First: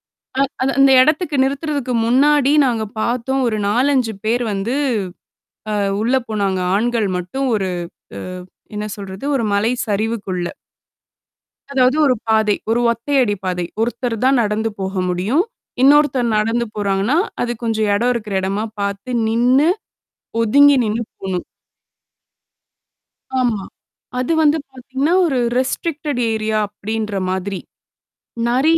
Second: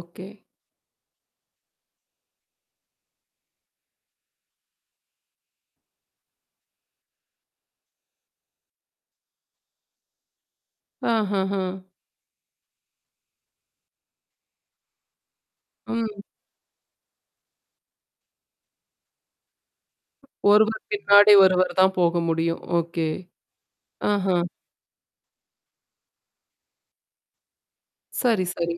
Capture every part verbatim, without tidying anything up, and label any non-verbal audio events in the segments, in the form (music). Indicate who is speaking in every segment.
Speaker 1: Okay.
Speaker 2: அ அது அந்த இடத்துக்கு நிறுத்துறதுக்கு முன்னாடி நாங்க பார்த்தோம் ஒரு நாலஞ்சு பேர் வந்து அ உள்ள போனாங்க. ஆண்கள் மட்டும் ஒரு அ என்ன சொல்றது, ஒரு மலை சரிவுக்குள்ள.
Speaker 1: ஆஹா, ஹ,
Speaker 2: அதாவது ஒரு பாதை. ஒரு ஒத்தை அடி பாதை. ஒருத்தர் தான் நடந்து போக முடியும்.
Speaker 1: ம்.
Speaker 2: இன்னொருத்தர் நடந்து போறாங்கன்னா, அது கொஞ்சம் இடம் இருக்கிற இடமா பார்த்து நின்னு, ஒதுங்கி
Speaker 1: ஒருவர்
Speaker 2: நின்னு
Speaker 1: பின்னாடி
Speaker 2: போணும்.
Speaker 1: ஒருவர் தான் போக முடியும். ஓகே.
Speaker 2: ஆமா. அது
Speaker 1: ஆஹா!
Speaker 2: வந்து பார்த்தீங்கன்னா, ஒரு ரெஸ்ட்ரிக்டட் ஏரியா அப்பிடின்ற மாதிரி.
Speaker 1: சரி, சரி.
Speaker 2: நெறை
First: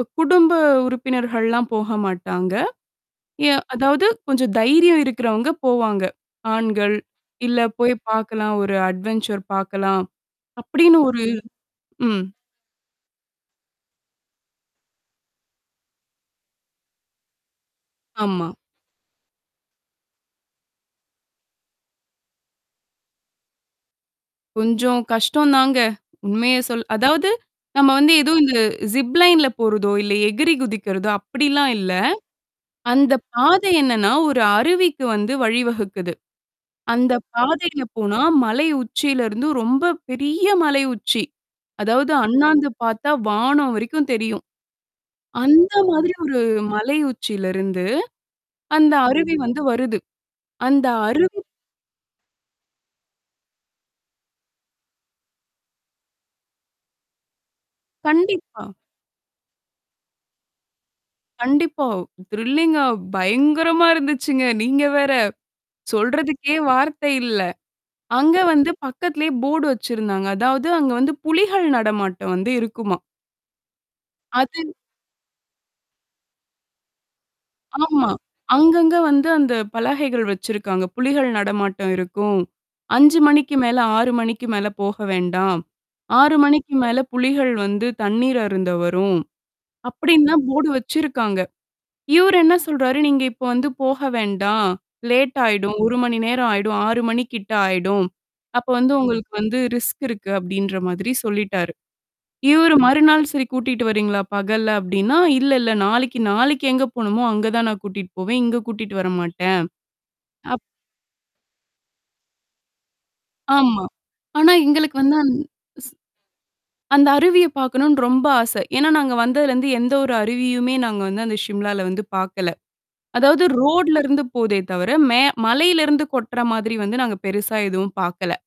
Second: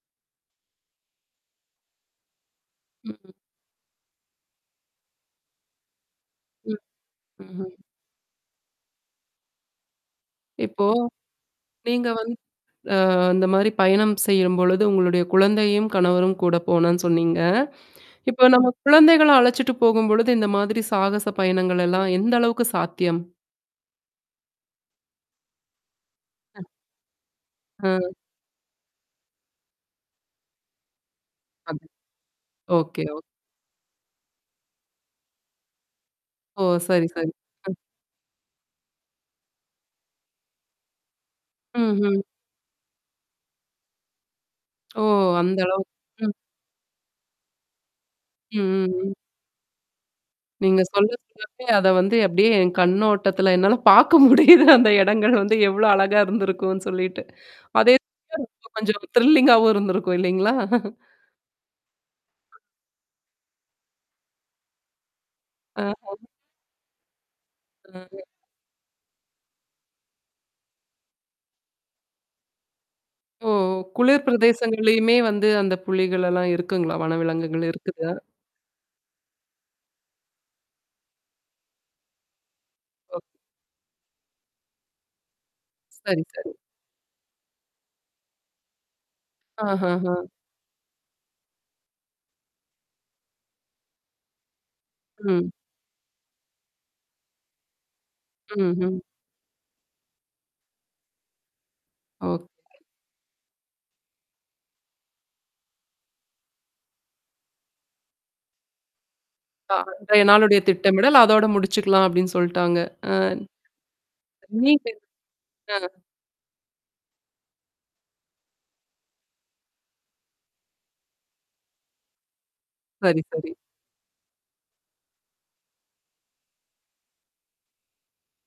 Speaker 2: அ குடும்ப உறுப்பினர்கள்லாம் போக மாட்டாங்க.
Speaker 1: ம்.
Speaker 2: எ அதாவது கொஞ்சம் தைரியம் இருக்கிறவங்க போவாங்க.
Speaker 1: ம்.
Speaker 2: ஆண்கள் இல்ல
Speaker 1: ம்ஹ்ம்.
Speaker 2: போய் பார்க்கலாம். ஒரு அட்வன்சர் பார்க்கலாம்.
Speaker 1: இப்போ.
Speaker 2: அப்பிடின்னு ஒரு
Speaker 1: நீங்க
Speaker 2: ம்.
Speaker 1: வந் அ இந்த மாரி பயணம் செய்யும்பொழுது உங்களுடைய குழந்தையும், கணவரும் கூட போனோன்னு சொன்னீங்க. இப்ப
Speaker 2: ஆமா.
Speaker 1: நம்ம குழந்தைகள அழச்சிட்டு போகும்பொழுது இந்த மாதிரி சாகச பயணங்கள் எல்லாம் எந்த அளவுக்கு சாத்தியம்?
Speaker 2: கொஞ்சம் கஷ்டம் தாங்க. உண்மைய சொல் அதாவது. நம்ம
Speaker 1: அ.
Speaker 2: வந்து ஏதோ இந்த ஜிப்லைன்ல போறதோ, இல்ல எகிரி குதிக்கிறதோ! அப்பிடிலாம்
Speaker 1: ஓகே,
Speaker 2: இல்ல.
Speaker 1: ஓகே
Speaker 2: அந்த பாதை என்னன்னா, ஒரு அருவிக்கு வந்து வழிவகுக்குது.
Speaker 1: ஓ! சரி,
Speaker 2: அந்த
Speaker 1: சரி.
Speaker 2: பாதையில போனா மலை உச்சியில இருந்து ரொம்ப பெரிய மலை உச்சி. அதாவது
Speaker 1: ம்ஹ்ம்.
Speaker 2: அண்ணாந்து பார்த்தா வானம் வரைக்கும் தெரியும்.
Speaker 1: (lip trill) ஓ! அந்த
Speaker 2: அந்த
Speaker 1: அளவுக்கு.
Speaker 2: மாதிரி
Speaker 1: ம்.
Speaker 2: ஒரு மலை உச்சியில இருந்து,
Speaker 1: ம், ம்,
Speaker 2: அந்த
Speaker 1: ம்.
Speaker 2: அருவி வந்து வருது.
Speaker 1: நீங்க
Speaker 2: அந்த
Speaker 1: சொல்ல,
Speaker 2: அருவி
Speaker 1: சொல்லவே அத வந்து அப்பிடியே என் கண்ணோட்டத்துல என்னால பார்க்க முடியுது அந்த இடங்கள் வந்து எவ்ளோ அழகா இருந்திருக்கும்னு சொல்லிட்டு. அதே
Speaker 2: கண்டிப்பா.
Speaker 1: (unintelligible) கொஞ்சம் த்ரில்லிங்காவும் இருந்திருக்கும் இல்லேங்களா!
Speaker 2: கண்டிப்பா. த்ரிலிங்கா (chuckles) பயங்கரமா இருந்துச்சுங்க. நீங்க வேற.
Speaker 1: ஆஹா!
Speaker 2: சொல்றதுக்கே வார்த்தை இல்ல.
Speaker 1: (unintelligible)
Speaker 2: அங்க வந்து பக்கத்திலேயே போர்டு வச்சிருந்தாங்க. அதாவது அங்க வந்து புலிகள் நடமாட்டம் வந்து இருக்குமா.
Speaker 1: ஓ! குளிர்
Speaker 2: அது
Speaker 1: பிரதேசங்கள்லயுமே வந்து அந்த புலிகள் எல்லாம் இருக்குங்களா? வனவிலங்குகள்
Speaker 2: ஆமா.
Speaker 1: இருக்குதா?
Speaker 2: அங்கங்க வந்து அந்த பலகைகள் வச்சிருக்காங்க. புலிகள் நடமாட்டம் இருக்கும்.
Speaker 1: ஓ!
Speaker 2: அஞ்சு மணிக்கு மேல ஆறு மணிக்கு மேல போக வேண்டாம்.
Speaker 1: சரி,
Speaker 2: ஆறு
Speaker 1: சரி.
Speaker 2: மணிக்கு மேல புலிகள் வந்து தண்ணீர் அருந்த வரும்.
Speaker 1: ஆஹாஹா.
Speaker 2: அப்பிடின்லாம் தான் போர்டு வச்சிருக்காங்க. இவரு என்ன சொல்றாரு, "நீங்க இப்ப வந்து போக வேண்டாம். லேட்
Speaker 1: ம்.
Speaker 2: ஆயிடும். ஒரு மணி நேரம் ஆயிடும். ஆறு மணிக்கிட்ட ஆயிடும். அப்ப வந்து
Speaker 1: ம்ஹ்ம்.
Speaker 2: உங்களுக்கு வந்து ரிஸ்க் இருக்கு" அப்பிடின்ற மாதிரி சொல்லிட்டாரு.
Speaker 1: ஓகே.
Speaker 2: இவரு மறுநாள் சரி கூட்டிட்டு வரீங்களா? பகல்ல அப்பிடின்னா, இல்ல இல்ல நாளைக்கி, நாளைக்கி எங்க போணுமோ அங்க தான் நான் கூட்டிட்டு போவேன். இங்க கூட்டிட்டு வரமாட்டேன்.
Speaker 1: அ அன்றைய
Speaker 2: அப்
Speaker 1: நாளுடைய திட்டமிடல் அதோட முடிச்சுக்கலாம் அப்பிடின்னு சொல்ட்டாங்க. அ.
Speaker 2: ஆமா. ஆனா,
Speaker 1: நீீட்டு
Speaker 2: எங்களுக்கு வந்து அந்
Speaker 1: ஆ.
Speaker 2: ஸ். அந்த அருவிய பாார்க்கணுன்னு ரொம்ப ஆசை. ஏன்னா நாங்க வந்ததுலருந்து எந்த ஒரு அருவியுமே நாங்க வந்து அந்த ஷிம்லால வந்து பார்க்கல.
Speaker 1: சரி,
Speaker 2: அதாவது
Speaker 1: சரி.
Speaker 2: ரோட்ல இருந்து போதே தவிர, மே மலையில இருந்து கொட்டுற மாதிரி வந்து நாங்க பெருசா எதுவும் பார்க்கல.